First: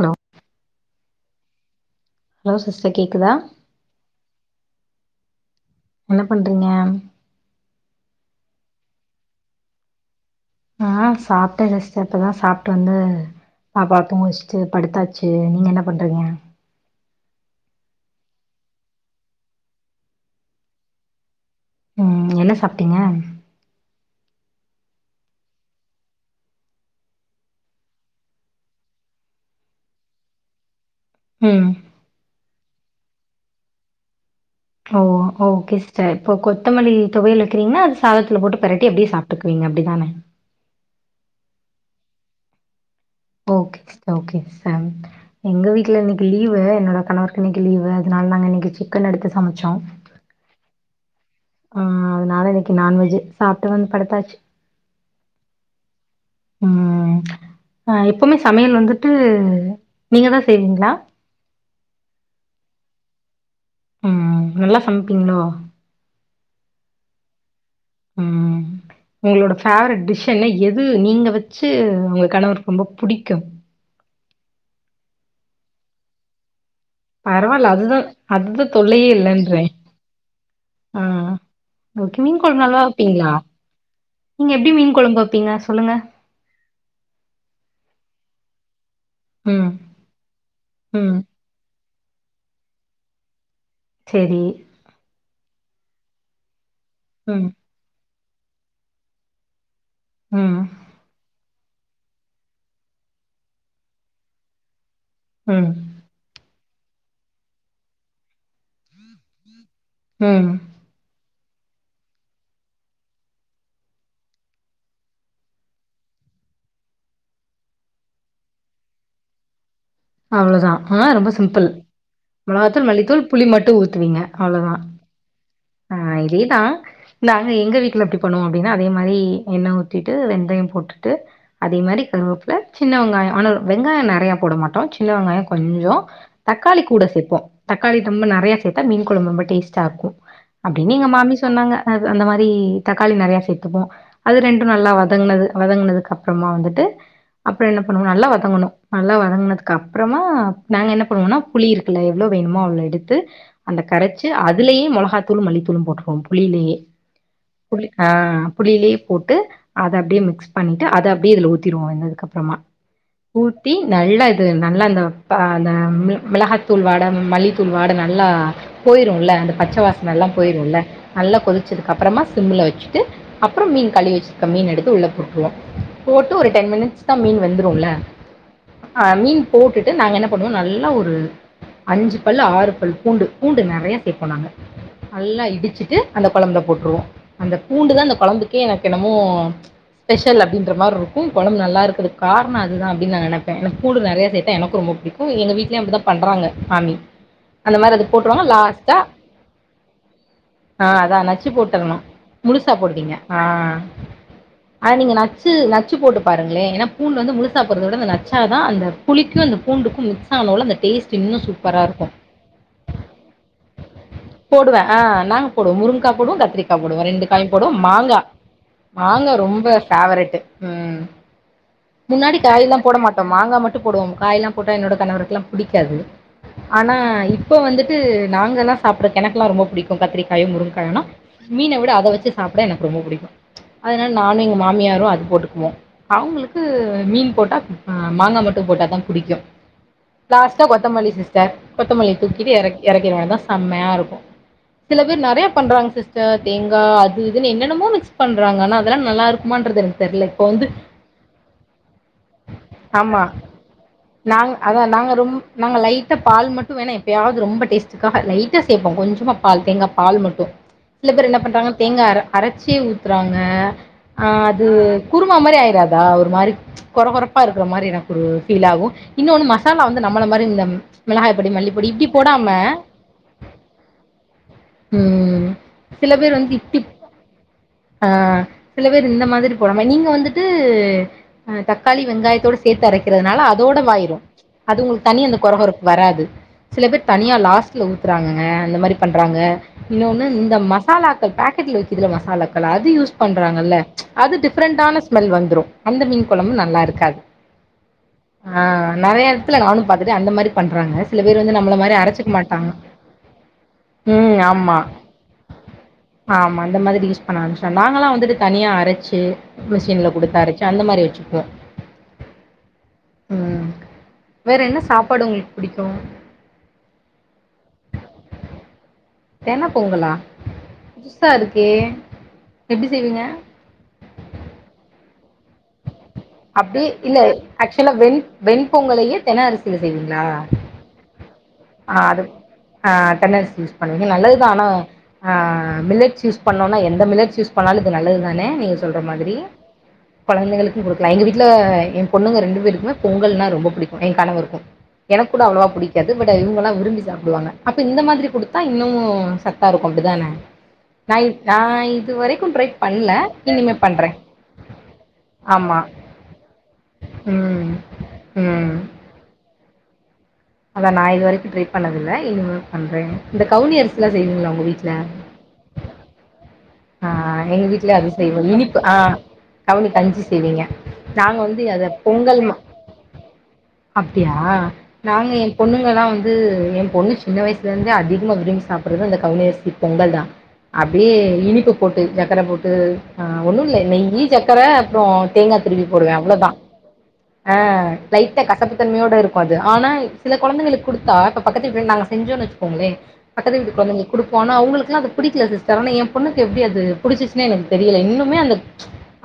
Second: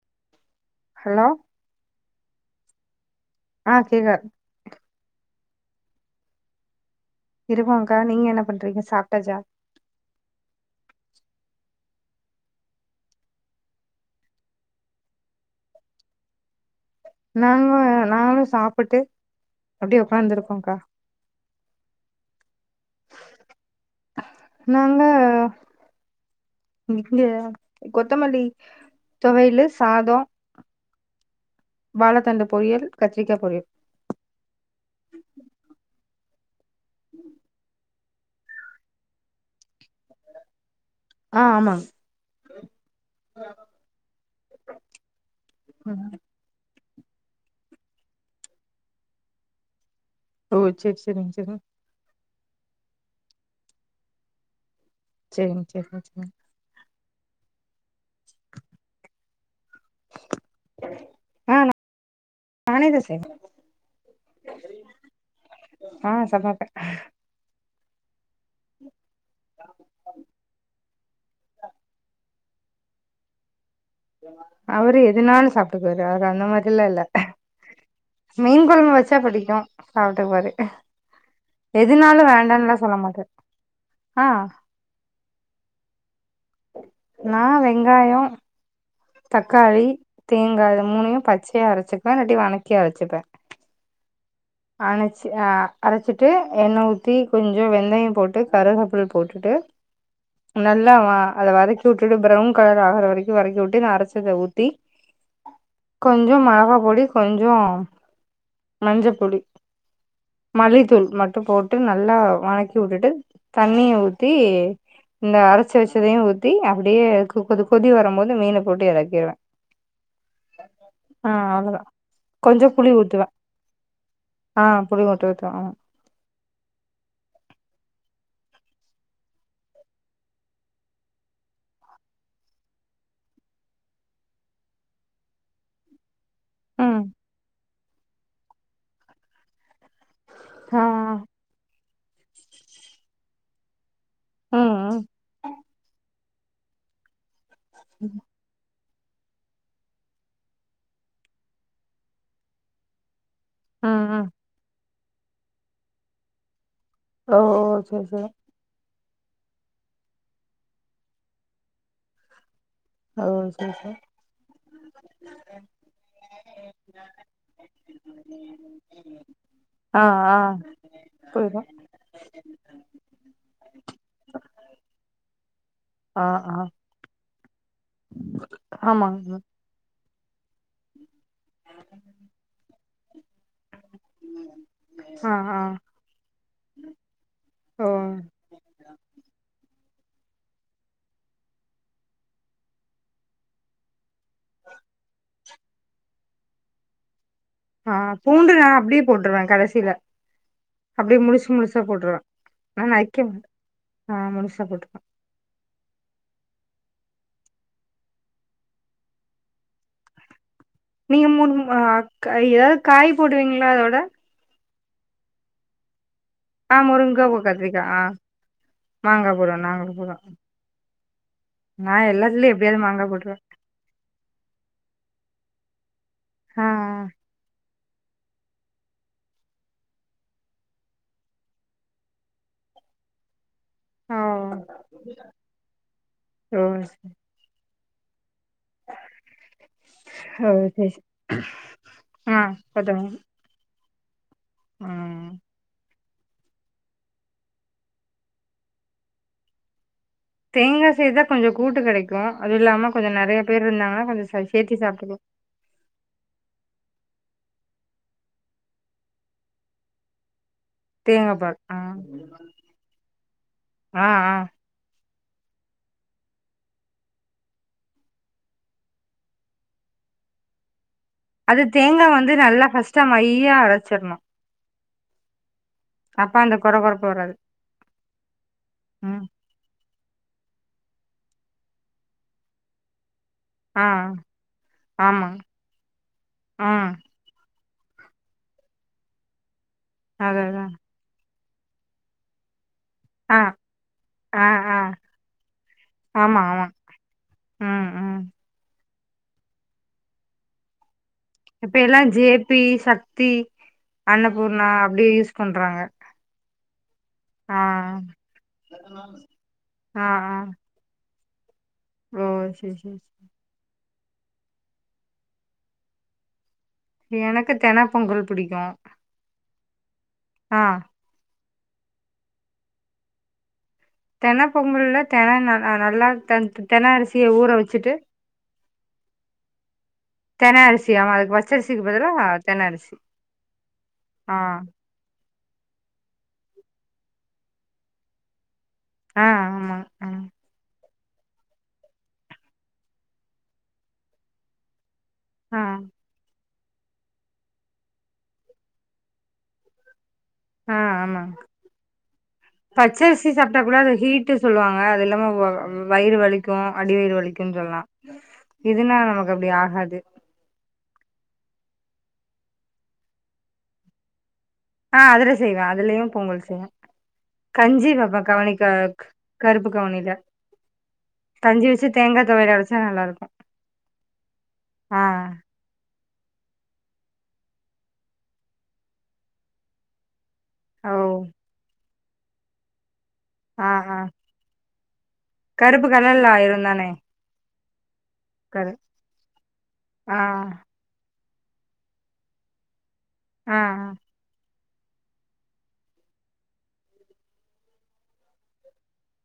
ம் hello hello sister கேக்குதா ஆஹ் கேக்குது என்ன பண்றீங்க இருக்கோ க்கா நீங்க என்ன பண்றீங்க சாப்பிட்டாஜா ஆஹ் சாப்பிட்டே ஜஸ்ட் அப்பதான் சாப்பிட்டு வந்து பாப்பாவ தூங்க வச்சிட்டு படுத்தாச்சு நீங்க என்ன பண்றீங்க நாங்களும் நாங்களும் சாப்பிட்டு அப்படியே உக்காந்துருக்கோம்கா ம் என்ன சாப்பிடிங்க நாங்க இங்க கொத்தமல்லி தொவையிலு சாதம் ம் வாழ தண்டு பொறியல் கத்திரிக்கா பொறியல் ஓ ஓகே சிஸ்டர் இப்போ கொத்தமல்லி தொவையல் வைக்றீங்கன்னா அ சாதத்துல போட்டு பெரட்டி அப்டியே சாப்ட்டுக்குவீங்க அப்டித்தான ஆ ஆமாங் ஓகே ஓகே சா எங்க வீட்டுல ம் இன்னைக்கு லீவு என்னோட கணவர் இன்னைக்கு லீவு அதனால நாங்க இன்னைக்கு சிக்கன் எடுத்து சமைச்சோம் ஓ சரி சரிங்க சரி ஆ அதனால இன்னைக்கி நான்வெஜ்ஜி சாப்பிட்டு வந்து படுத்தாச்சு சரிங்க சரிங்க சரி ம் அ எப்பவுமே சமையல் வந்துட்டு நீங்க தான் செய்வீங்களா ஆஹ் நானே தான் சே ம் நல்லா சமைப்பீங்களோ ஆஹ் சமைப்பே ம் உங்களோட ஃபேவரட் டிஷ் என்ன எது நீங்க வச்சு உங்க கணவர் ரொம்ப பிடிக்கும் அவரு எதனாலும் சாப்பிட்டுக்குவரு அ அந்த மாதிரி எல்லாம் இல்ல பரவாயில்ல அதுதான் மீன் அதுதான் கொழம்பு தொல்லையே வச்சா பிடிக்கு இல்லைன்றேன் சாப்ட்டுக்குவாரு ஆஹ் எதுனாலு ஓகே மீன் கொழம்பு வேண்டான்லா நல்லா சொல்ல மாட்டாரு வைப்பீங்ளா ஆ நீங்க எப்டி மீன் கொழம்பு வைப்பீங்க சொல்லுங்க நான் வெங்காயோ ம். தக்காளி தேங்கா இது ம். மூணையு பச்சையா அரச்சிப்பபே இல்லாட்டி வணக்கி அரச்சிப்பே செரி அணச்சி அரச்சிட்டு எண்ணெ ஊத்தி ம். கொஞ்சோ வெந்தயம் போட்டு கருகப்பில் போட்டுட்டு ம். நல்ல நல்லா மா அத வதக்கி உட்டுட்டு பிரவுன் கலர் ஆகுற வரைக்கு வரக்கி உட்டு நா அரச்சத ஊத்தி ம் கொஞ்சோ மெளகா பொடி கொஞ்சோ மஞ்ச பொடி ம் மல்லித்தூள் மட்டும் போட்டு நல்லா வணக்கி உட்டுட்டு தண்ணிய ஊத்தி இந்த அரச்சு வச்சதயும் ஊத்தி அப்டியே கொ கொதி வரும் போது மீன போட்டு எறக்கிருவே அவ்ளதா ஆ ரொம்ப சிம்பிள் கொஞ்சோ மொளகாத்தூள் புளி ஊத்துவே மல்லித்தூள் புளி மட்டும் ஊத்துவீங்க ஆ அவ்வளோதான். புளி மட்டு ஊத்துவோ ஆ இதேதான் நாங்க எங்க வீட்ல எப்டி பண்ணுவோ அப்டின்னா அதே மாரி எண்ண ஊத்திட்டு வெந்தயம் போட்டுட்டு அதே மாரி கருவப்புல சின்ன வெங்காயோ ஆனா வெங்காயோ நெறைய போட மாட்டோ சி ன்ன வெங்காயோ கொஞ்சோ தக்காளி ம் கூட சேப்போ தக்காளி [unintelligible] நெறைய சேத்தா மீன் கொழம்பு ரொம்ப டேஸ்ட் சாக்கு ஆ அப்டின்னு எங்க மாமி சொன்னாங்க அது அந்த மாரி தக்காளி நெறைய சேத்துப்போ அது ம் ரெண்டு நல்லா ம் வதங்னது வதங்னதுக்கு அப்றமா வந்துட்டு அப்றோ என்ன பண்ணுவோ நல்லா வதங்கணு நல்லா வதங்னதுக்கு அப்றமா நாங்க என்ன பண்ணுவோனா புளி இருக்ல எவ்ளோ வேணுமோ அவ்ளோ எடுத்து அந்த ம் கரைச்சு ம் அதுலயே மொளகாத்தூளு மல்லித்தூளு போட்டுவோ புளிலயே ஓ ஓ புளி சரி ஆ சரி புளிலயே போட்டு அத அப்டியே மிக்ஸ் பண்ட்டு அத அப்டியே இதுல ஊத்திடுவோ வெந்ததுக்கப்றமா ஓ சரி ஊத்தி சரி நல்ல நல்லா அந்த ப அந்த மிளகாத்தூள் வாட மல்லித்தூள் வாட நல்லா போய்ருல்ல அந்த பச்ச ஆ வாசனல்லா ஆ போயிருல்ல நல்லா புரியுது கொதிச்சதுக்கு அப்றமா சிம்ல வச்சுட்டு அப்றோ மீன் கழுவி வச்சிருக்க மீன் எடுத்து உள்ள போட்ருவோ ஆ போட்டு ஒரு ஆ டென் மினிட்ஸ் தா மீன் வெந்துருல்ல ஆ ஆமாங்க மீன் போட்டுட்டு நாங்க என்ன பண்ணுவோ நல்லா ஒரு அஞ்சு பல் ஆறு பல் பூண்டு பூண்டு நெறைய சேப்போ நாங்க ஆ நல்லா ஆ இடிச்சிட்டு அந்த கொழம்புல போட்ருவோ அந்த ஓ பூண்டுதா அந்த கொழம்புக் க்கே எனக் என்னமோ ஸ்பெஷல் அப்டின்ற மாரி இருக்கு கொழம்பு நல்லா இருக்கறது காரணோ அதுதா அப்டின் நா நனைப்ப எனக் பூடு நெறைய சேத்தா எனக்கு ரொம்ப புடிக்கு எங்க வீட்லயு அப்டிதா பண்றாங்க சாமி அந்த ஆ மாரி அது போட்ருவாங்கா பூண்டு நா லாஸ்ட்டா அப்டியே போட்டுருவே கடைசில ஆ அதா அப்டியே நச்சு முழுசு முழுசா போட்டுர்ணு போட்டுருவே முழுசா நா போவீங்க நைக்க ஆ மாட்டே ஆ முழுசா அத போட்டுருவே நீங்க நச்சு ச்சு நச்சு போட்டு பாருங்ளே ஏனா பூண்டு வந்து முழுசா போட்றதவிட இந்த நச்சா தா அந்த புளிக்கு அந்த பூண்டுக்கு மிக்ஸ் ஆனவுல அந்த டேஸ்ட் நீங்க இன்னும் மூணு அ சூப்பராக இருக்கும் கா ஏதாது காய் போடுவீங்களா அதோட போடுவ அ நாங்க போடுவோ முருங்கா போடுவோ கத் திரிக்கா ஆ போடுவ முருங்கா ரெண்டு போ காயு போடுவோ கத்திரிக்கா ஆ மாங்கா மாங்கா போடுவோ ரொம்ப நாங்களு போடுவோ பேவரட்டு ம் நா முன்னாடி எல்லாத்துலயு காய் எல்லா எப்டியாவது போட மாட்டோமா போட்டுருவே மாங்கா மட்டு போடுவோம் காய் எல்லா போட்டா என்னோட கணவருக்குல்லா புடிக்காது ஆ ஆனா இப்போ வந்து ட்டு நாங்க எல்லா சாப்ட எனக்கெல்லா ரொம்ப புடிக்கு கத்திரிக்காயு முருங்காயல்லா மீன விட அத வச்சு சாப்ட எனக்கு ரொம்ப புடிக்கு அதனால ஆ நானு எங்க மாமியாரு அது போட்டுக்குவோ ஓ அவங்களுக்கு ஓ சரி மீன் போட்டா மாங்கா மட் டு போட்டா தா புடிக்கு ஓ லாஸ்ட்டா சரி சரி கொத்தமல்லி சிஸ்டர் கொத்தமல்லி ஆ தூக்கிட்டு எறக் பாத்துக்கோங்க எறக்கிருவதா செம்மையா இருக்கு சில பேர் ம் நெறைய பண்றாங்க சிஸ் டர் தேங்கா அது இதுனு என்னென்னமோ மிக்ஸ் பண்றாங்க ஆனா அதெல்லா நல்லா இருக்குமான்றது எனக்கு தெர்ல இப்ப வந்து தேங்கா சேத்தா கொஞ்சோ கூட்டு கெடைக்கு அது இல்லாம கொஞ்சோ ஆமா நெறைய பேர் இருந்தாங்னா கொஞ்சோ நாங் சேத்தி அதா நாங்க சாப்டுபோ ரொம் நாங்க லைட்டா பால் மட்டு வேணா எப்பயாவது ரொம்ப டேஸ்ட்க்காக லைட்டா சேப்போ கொஞ்சமா பால் தேங்கா பால் மட்டு சில பேர் தேங்கா என்ன பால் பண்றாங்க ஆ தேங்கா அர அரச்சே ஊத்துறாங்க ஆ அ ஆ அ குருமா மாரி ஆய்றாதா ஒரு மாரி கொற கொற ப்பா இருக்கிற மாரி எனக்கு ஒரு பீல் ஆகு இன்னொன்னு மசாலா வந்து நம்மள மாரி இந்த மிளகாய் பொடி அது மல்லிப்பொடி தேங்கா இப்டி வந்து போடாம நல்லா ஃபர்ஸ்ட்டு மையா அரச்சிட்ணு ம் சில அப்ப பேர் வந்து அந்த கொற இட்டிப் கொறப்பு வராது சில பேர் ம் இந்த மாதிரி போடாம நீங்க வந்துட்டு அ தக்காளி வெங்காயத்தோட சேத்து அரைக்கிறதுனால ஆ தோடவாயிரு அது உங்களுக்கு தனியா ஆமா அந்த கொர கொரப்பு வராது சில ம் பேர் தனியா லாஸ்ட்ல ஊத்துறாங்கங்க அந்த மாரி பண்றாங்க இன்னொன்னு அது இந்த அதா மசாலாக்கள் பக் கெட்ல விக்குதுல்ல மசாலாக்கள் அது யூஸ் ஆ பண்றாங்கல்ல அது ஆ ஆ டிஃப்ரெண்டான ஸ்மெல் வந்துரு அந்த மீன் கொழம்பு நல்லாருக் ஆ ஆ ஆ நெறைய எடத்துல நானும் பாத்துட்ட அந்த மாரி பண்றாங்க சில பேர் வந்து நம்மள இப்ப மாரி எல்லா ஜே அரைச்சுக்க பி மாட்டாங்க சக்தி ம் அன்னபூர்ணா ஆமா அப்டியே யூஸ் பண்றாங்க ஆமா அந்த மாதிரி யூஸ் பண்ண ஆ ஆரமிச்ச நாங்கள்லா வந்துட்டு தனியா அரைச்சு ஆ மிஷின்ல குடுத்து அரைச்சு அந்த மாரி வச்சிக்குவோ ஆ சரி சரி ம் வேற என்ன சாப்பாடு உங்களுக்கு புடிக்கு எனக்கு தென பொங்கல் புடிக்கும் தென பொங்கலா ஆ புதுசா இருக்கே எப்டி செய்வீங்க தென பொங்கல்ல தென ந நல்லா தெ தென அப்டியே இல்ல அரிசிய ஊற வச்சுட்டு ஆக்சுவலா வெண் வெண் பொங்கலையே தென அரிசில செய்வீங்களா தென அரிசி ஆமா அதுக்கு பச்சரிசிக்கு ஆ பதிலா அது தென ஆ அரிசி தென அரிசி யூஸ் பண்ணுவீங்க ஆ நல்லதுதா ஆனா ஆ மில்லட்ஸ் யூஸ் பண்ணோனா எந்த மில்லட்ஸ் யூஸ் பண்ணாலு அது நல்லது தானே நீங்க சொல்ற ஆ மாதிரி ஆமா ஆ கொழந்தைங்களுக்கு குடுக்கலா எங்க வீட்ல ஏ பொண்ணுங்க ரெண்டு பேருக்குமே பொங்கல்னா ரொம்ப புடிக்கு என் கணவருக்கு எனக்கூட ஆ அவ்ளவா பிடிக்காது பட் இவுங்கள்லா விரும்பி சாப்டுவாங்க அப்ப இந்த மாதிரி குடுத்தா இன்னும் சத்தா இருக்கு அப்டி தானே ஆ நா ஆமாங்க இப் நா இது வரைக்கும் ட்ரை பண்ல பச்சரிசி சாப்ட்டா இனிமே கூட அது பண்ற ஹீட்டு சொல்லுவாங்க அது இல்லாம வ ஆமா வயிறு வலிக்கும் அடி வயிறு வலிக்கும் சொல்லலா ம் இதுன்னா நமக்கு அப்டி ஆகாது அதா நா இது வரைக்கு ட்ரை பண்ணதில்ல இனிமே பண்றேங் இந்த கவுனி அரில்லா செய்வீங்களா உங்க வீட் ஆ அதுல செய்வ அதுலயும் பொங்கல் செய்வ ஆ எங்க வீட்லயே அது செய்வோ இனிப்பு ஆ கருப்பு கவனி கவுனில கஞ்சி செய்வீங்க நாங்க வந்து கஞ்சி அத வச்சு தேங்கா பொங்கல் துவையல் மா அரச்சா நல்லா இருக்கு அப்டியா ஆ நாங்க என் பொண்ணுங்கல்லா வந்து என் பொண்ணு சின்ன வயசுல இருந்தே அதிகமா விரும்பி சாப்புறது இந்த கவுனி அரிசி பொங்கல் தா ஓ அப்டியே இனிப்பு போட்டு சக்கர போட்டு ஆ ஒண்ணுல்ல நெய்யி சக்கர அப்புற தேங்கா திருவி கருப்பு போடுவே கலர்ல அவ்ளதா ஆயிரு தானே ஆ லைட்டா கரு கசப்புத் தன்மையோட இருக்கு அது ஆனா சில ஆ குழந்தைகளுக்கு கொடுத்தா பக்கத்து வீட்ல நாங்க செஞ்சோன்னு வச்சுக்கோங்களே ஆ பக்கத்து வீட்டு கொழந்தைங்களுக்கு குடுப்போ ஆனா அவுங்களுக்குலா அது புடிக்கல சிஸ்டர் ஆனா ஏ பொண்ணுக் கு எப்டி அது புடிச்சிச்சுன்னே எனக்கு தெரில இன்னுமே அந்த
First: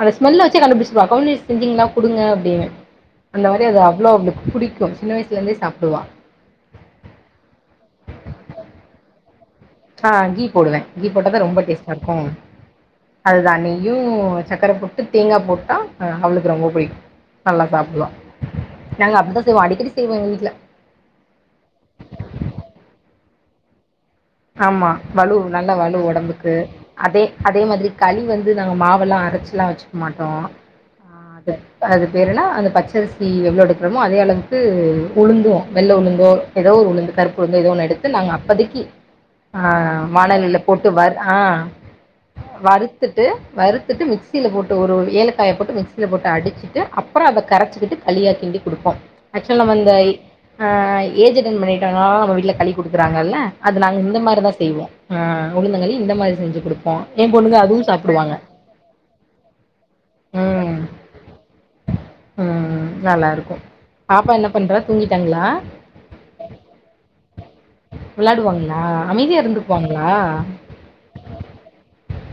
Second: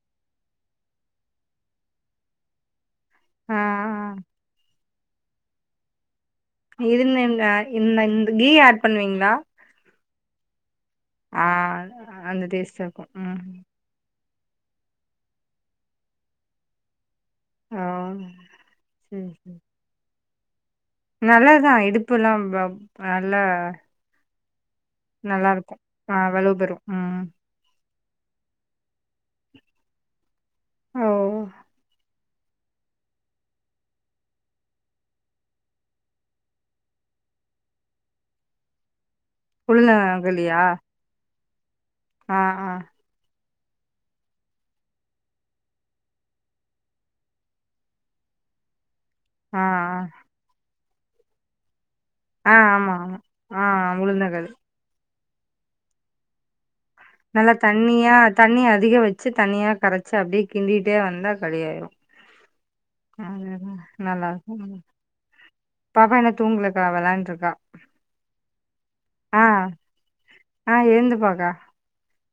அந்த ஸ்மெல்ல வச்சே கண்டுபிடிச்சிருவா கவுனி அரிசி செஞ்சிங்களா குடுங்க அப்டின்னு அந்த ஆ மாரி அது அவ்வளோ ஆ அவளுக்கு புடிக்கும் சின்ன வயசுல இருந்தே சாப்டுவா இதுேல இந்த இந்தந்த கீ ஆட் பண்ணுவீங்களா ஆ கீ போடுவே கீ போட்டாதா ஆ ரொம்ப டேஸ்ட்டா இருக்கும் அந்த டேஸ்ட்டா இருக்கு ம் அதுதா நெய் யு சக்கர போட்டு தேங்கா போட்டா அவளுக்கு ரொம்ப புடிக்கு நல்லா ஓ சாப்டுவா நாங்க அப்டிதா செய்வோ அடிக்கடி செய்வே எங்க வீட்ல நல்லதா இடுப்பு எல்லா ஆ நல்லா ஆமா வலு நல்லா நல்ல இருக்கு வலு ஆ வலு ஒடம்புக்கு பெறு அதே ம் அதே மாதிரி களி வந்து நாங்க மாவெல்லா அரைச்சுல்லா வச்சுக்க மாட்டோ ஓ அது அது வேற என்னா அந்த பச்சரிசி எவ்வளோ எடுக்கிறோமோ அதே அளவுக்கு உளுந்தும் வெள்ள உளுந்து ஏதோ ஒரு உளுந்து கருப்புளுந்து ஏதோன்னு எடுத்து நாங்க அப்பதைக்கி ஆ வானலில உளுந்தங்களியா போட்டு வறு ஆ ஆ ஆ வறுத் துட்டு வறுத்துட்டு மிக்சில போட்டு ஒரு ஏலக்காய போட்டு மிக்சில போட்டு அடிச்சுட்டு அப் அப்ற அத கரைச்சுக்கிட்டு களியா கிண்டி குடுப்போ ஆக்சுவலா ஆ ஆ நம்ம அந்த ஆ ஏஜ் அட்டண்ட் பண்ணிட்டாங்கன்னா நம்ம வீட்ல ஆ களி ஆமா ஆமா குடுக்குறாங்கல்ல ஆ அது நாங்க உளுந்தங்களி செய்வோ ஆ உழுந்தங்களி இந்த மாதிரி செஞ்சு குடுப் நல்லா தண்ணியா தண்ணி அதிக வச்சு தண்ணியா கரைச்சு அப்படியே கிண்டிட்டே வந்தா காலியாயிரும் உம் நல்லா இருக்கும் நல்லா பாப்பா என்ன பண்றா இருக்கு தூங்கிட்டாங்களா பாப்பா இன்னு தூங்கலக்கா விளையாண்டுருக்கா விளையாடுவாங்களா அமைதியா இருந்துக்குவாங்களா ஆ இருந்துப்பாக்கா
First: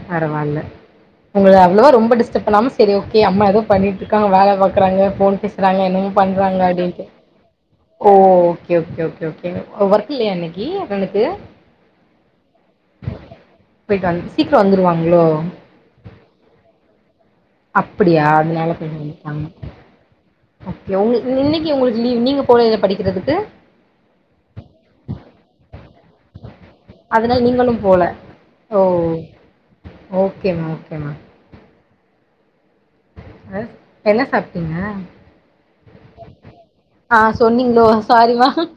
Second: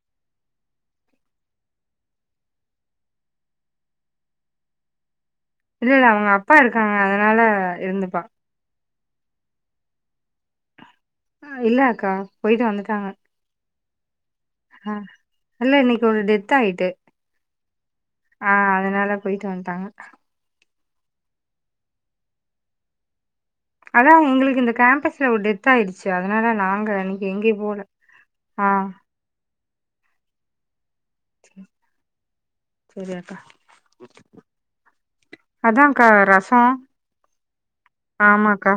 பரவாயில்ல உங்கள அவ்வளோ ரொம்ப டிஸ்டர்ப் பண்ணாம சரி ஓகே அம்மா எதோ பண்ணிட்டு இருக்காங்க வேல பாக்குறாங்க ஃபோன் பே சுறாங்க இல்ல இல்ல என்னமோ அவங்க அப்பா பண்றாங்க இருக்காங்க அப்படின்ட்டு அதனால ஓ இருந்துப்பா. Okay okay okay okay work இல்லையா இன்னைக்கு உங்களுக்கு இல்ல அக்கா போயிட்டு வந்துட்டாங்க போயிட்டு வநு ஆ இல்ல இன்னைக்கு ஒரு டெத் ஆயிட்டு ஆ அதனால போயிட்டு வந்துட்டாங்க ஓகே உங்களுக்கு இன்னைக்கு உங்களுக்கு லீவ் நீங்க போலையா படிக்கிறதுக்கு அதான் உங்களுக்கு இந்த கேம்பஸ்ல ஒட் டெத் ஆயிடுச்சு அதனால நாங்க இன்னைக்கு அதனால எங்கேயும் போல நீங்களும் ஆ ஓகேமா ஓகேமா சரி அக்கா. அ என்ன சாப்ட்டீங்க அதான்க்கா ரசம் ஆ சொன்னீங்களோ சாரிமா ஆமாக்கா.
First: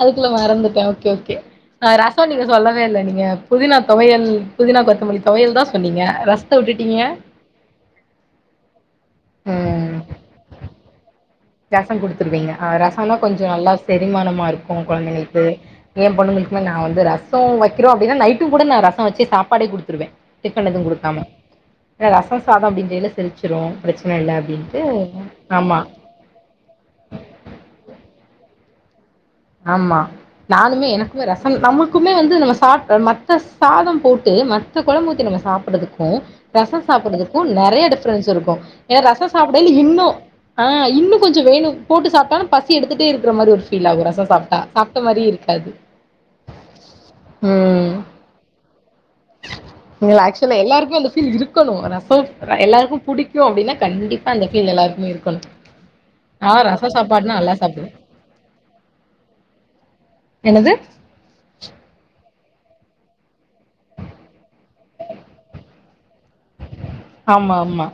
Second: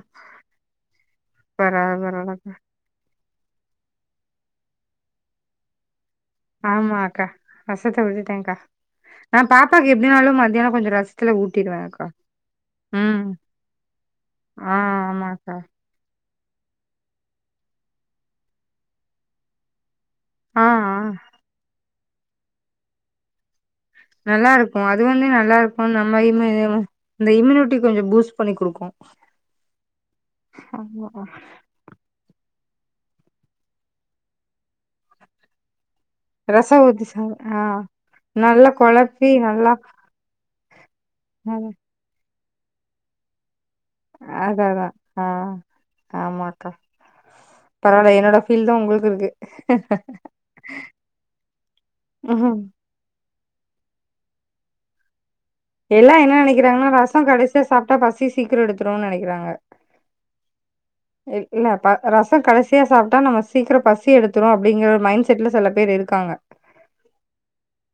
அதுக்குள்ள மறந்துட்டேன் ஓகே ஓகே பரவால ரசம் நீங்க பரவாலக்கா. சொல்லவே இல்ல நீங்க புதினா தொவையல் புதினா கொத்தமல்லி தொவையல் தான் சொன்னீங்க ரசம் ஆமா அக்கா ரசத்த விட்டுட்டேன்க்கா நா பாப்பாக்கு ம். எப்படினாலும் மத்தியானம் கொஞ்சம் ரசத்துல ஊட்டிருவேன் ரசம் அக்கா. குடுத்துருவீங்க அ ரசம்னா ம். கொஞ்சம் நல்லா செரிமானமா ஆ இருக்கும் குழந்தைளுக்கு ஆமாக்கா. ஏன் பொண்ணுங்களுக்குமே நா வந்து ரசம் வைக்கிறோம் அப்படின்னா நைட்டும் கூட நா ரசம் வச்சு சாப்பாடே குடுத்துருவேன் ஆ டிஃபன் எதுவும் ஆ. குடுக்காம ஏன்ன ரசம் சாதம் அப்படின்றதல செரிச்சிரும் நல்லா இருக்கும் அது வந்து நல்லா இருக்கும் நம் மைமத இந்த இம்யூனிட்டி கொஞ்சம் பூஸ்ட் பண்ணி குடுக்கும் ஆமா நானுமே எனக்கு ரசம் நம்ம க்குமே வந்து நம்ம சாப்ட மத்த சாதம் போட்டு மத்த கொழம்பு ஊத்தி நம்ம சாப்ட்றதுக்கும் ரசோ ரசம் ஊத்தி சாப் சாப்ட்டுறதுக்கும் ஆ நெறைய டிஃப்ரென்ஸ் இருக்கும் நல்லா ஏன்னா கொழப்பி ரசம் நல்லா சாப்பிடல இன்னும் ஆ இன்னும் கொஞ்சம் ம் வேணும் போட்டு சாப்பிட்டான பசி எடுத்துட்டே இருக்க மாதிரி ஒரு ஃபீல் ஆகுற அதா அதான் ஆ ஆமாக்கா ம் பரவாயில்ல என்னோட கில்டும் உங்களுக்குக்கு இருக்கு ஆக்சுவலா எல்லாருமே அந்த ஃபீல் இருக்கணும் ரசம் ம் எல்லாருக்கும் பிடி க்கும் அப்டின்னா கண்டிப்பா அந்த ஃபீல் எல்லாருக்குமே இருக்கணும் எல்லா என்ன நினைக்கிறாங்கன்னா ரசம் கடைசியா சாப்டுவே சாப்ட்டா பசி சீக்கிரம் எடுத்துரும்னு நெனைக்கிறாங்க என்னது இல்ல ப ரசம் கடைசியா சாப்ட்டா நம்ம சீக்கிரம் பசி எடுத்துரும் அப்படிங்கிற ஒரு மைண்ட் செட்ல சில பேர் இருக்காங்க ஆமா ஆமா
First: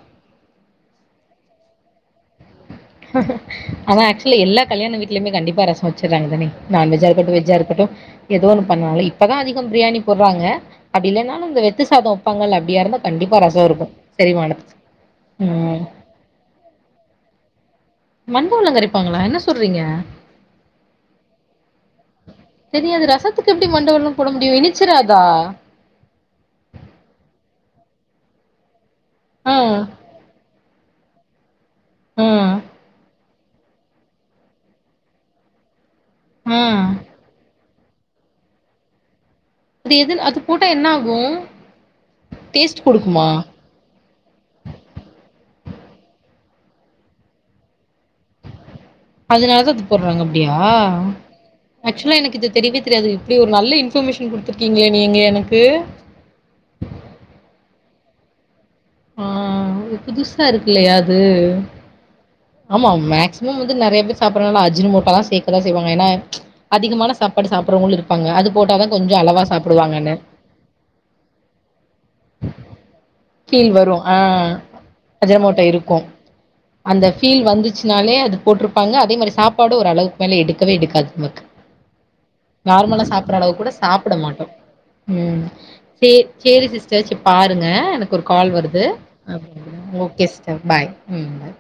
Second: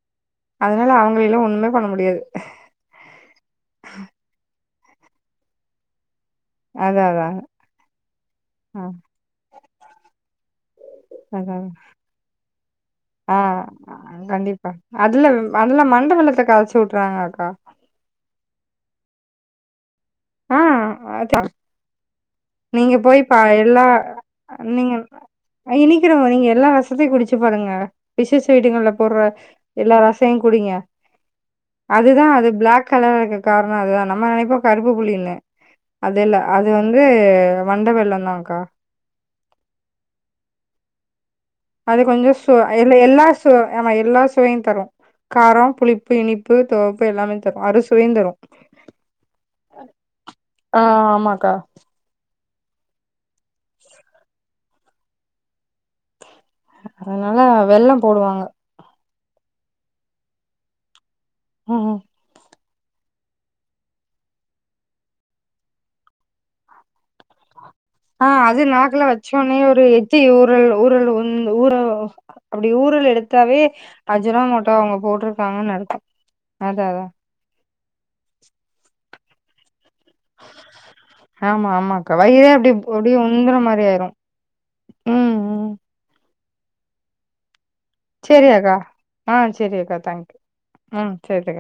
அதனால அவுங்கள எல்லாம் ஒண்ணுமே பண்ண முடியாது அதான் ஆக்சுவலி எல்லா கல்யாணம் வீடலயுமே கண்டிப்பா ரசம் வச்சுடுறாங்கதனே அதா நான்வெஜ்ஜா அதா இருக்கட்டும் வெஜ்ஜா இருக்கட்டும் எதோ ஒன்னு ஆ பண்ணுவாங்க இப்பதான் அதிகம் பிரியாணி போட்றாங்க அப்படி இல்லனாலும் அதா இந்த வெத்து சாதம் வப்பாங்கள அப்படியா இருந்தா ஆ கண்டிப்பா ரசம் இருக்கும் கண்டிப்பா செரிமானத்துக்கு அதுல அதுல ம் மண்டவெல்லத கறச்சி உட்ருவாங்கக்கா மண்டவெள்ளோ கரைப்பாங்களா என்ன சொல்றீங்க ஆ அதா நீங்க தெரியாது போய் பா ரசத்துக்கு எப்படி எல்லா மண்டவெல்லம் போட முடியும் நீங்க இனிச்சிராதா அ இனிக்கிறமோ நீங்க எல்லா ரசத்தையு‌ குடிச்சு பாருங்க விசேஷ வீடுங்கள்ல பொருவா ஆ எல்லா ரசையு குடிங்க அதுதா ஆ அது பிளாக் கலரா இருக்க காரணோ அதுதா நம்ம நனைப்போ கருப்பு புளின்னு அது இல்ல ஆ அது வந்து வண்ட வெள்ளோ தான்க்கா அது எது அது போட்டா என்ன ஆகு அது கொஞ்சோ சு எல்ல எல்லா சு ஆமா எல்லா சுவையு தரு காரோ புளிப்பு இனிப்பு துவர்ப்பு எல்லாமே தரு அறுசுவையு தரு அதனால தா அது போடறாங்க அப்டியா ஆ ஆமாக்கா ஆக்சுவலா எனக்கு இது தெரியவே தெரியாது இப்படி ஒரு நல்ல இன்ஃபர்மேஷன் குடுத்துருக்கீங்ளே நீங்க எனக்கு அதனால வெள்ளம் போடுவாங்க ம் இது புதுசா இருக்கு இல்லையா அது ம் ஆமா மேக்சிமம் வந்து நறைய பேர் சாப்றதுனால அஜினோமோட்டோ லா சேக்கதா செய்வாங்க ஏனா அதிகமான சாப்பாடு சாப்பறவுங்களுக் ஆ அது நாக்குல வச்சோனே ஒரு எச்சி ஊறல் ஊறல் உன் ஊற அப்டி ஊரல் எடுத்தாவே ஃபீல் வரு ஆ அஜினோமோட்டோ அவுங்க அஜினமோட்டோ போட்ருக்காங்கன்னு இருக்கு அர்த்தோ அதா அந்த அதா ஃபீல் வந்துச்சுனாலே அது போட்ருப்பாங்க அதே மாரி சாப்பாடு ஒரு அளவுக் குமேல எடுக்கவே எடுக்காது நமக்கு ஆமா ஆமாக்கா வயிறே அப்டி நார்மலா அப்டியே சாப்பற அளவு உந்துற கூட மாரி ஆயிரு சாப்பட மாட்டோ ம் சே சேரி சிஸ்டர் சே பாருங்க எனக் கு ஒரு சேரி கால் அக்கா வருது ஆ அ சேரி ம் அக்கா ஓகே தேங்க்யூ சிஸ்டர் பாய் ம் பாய்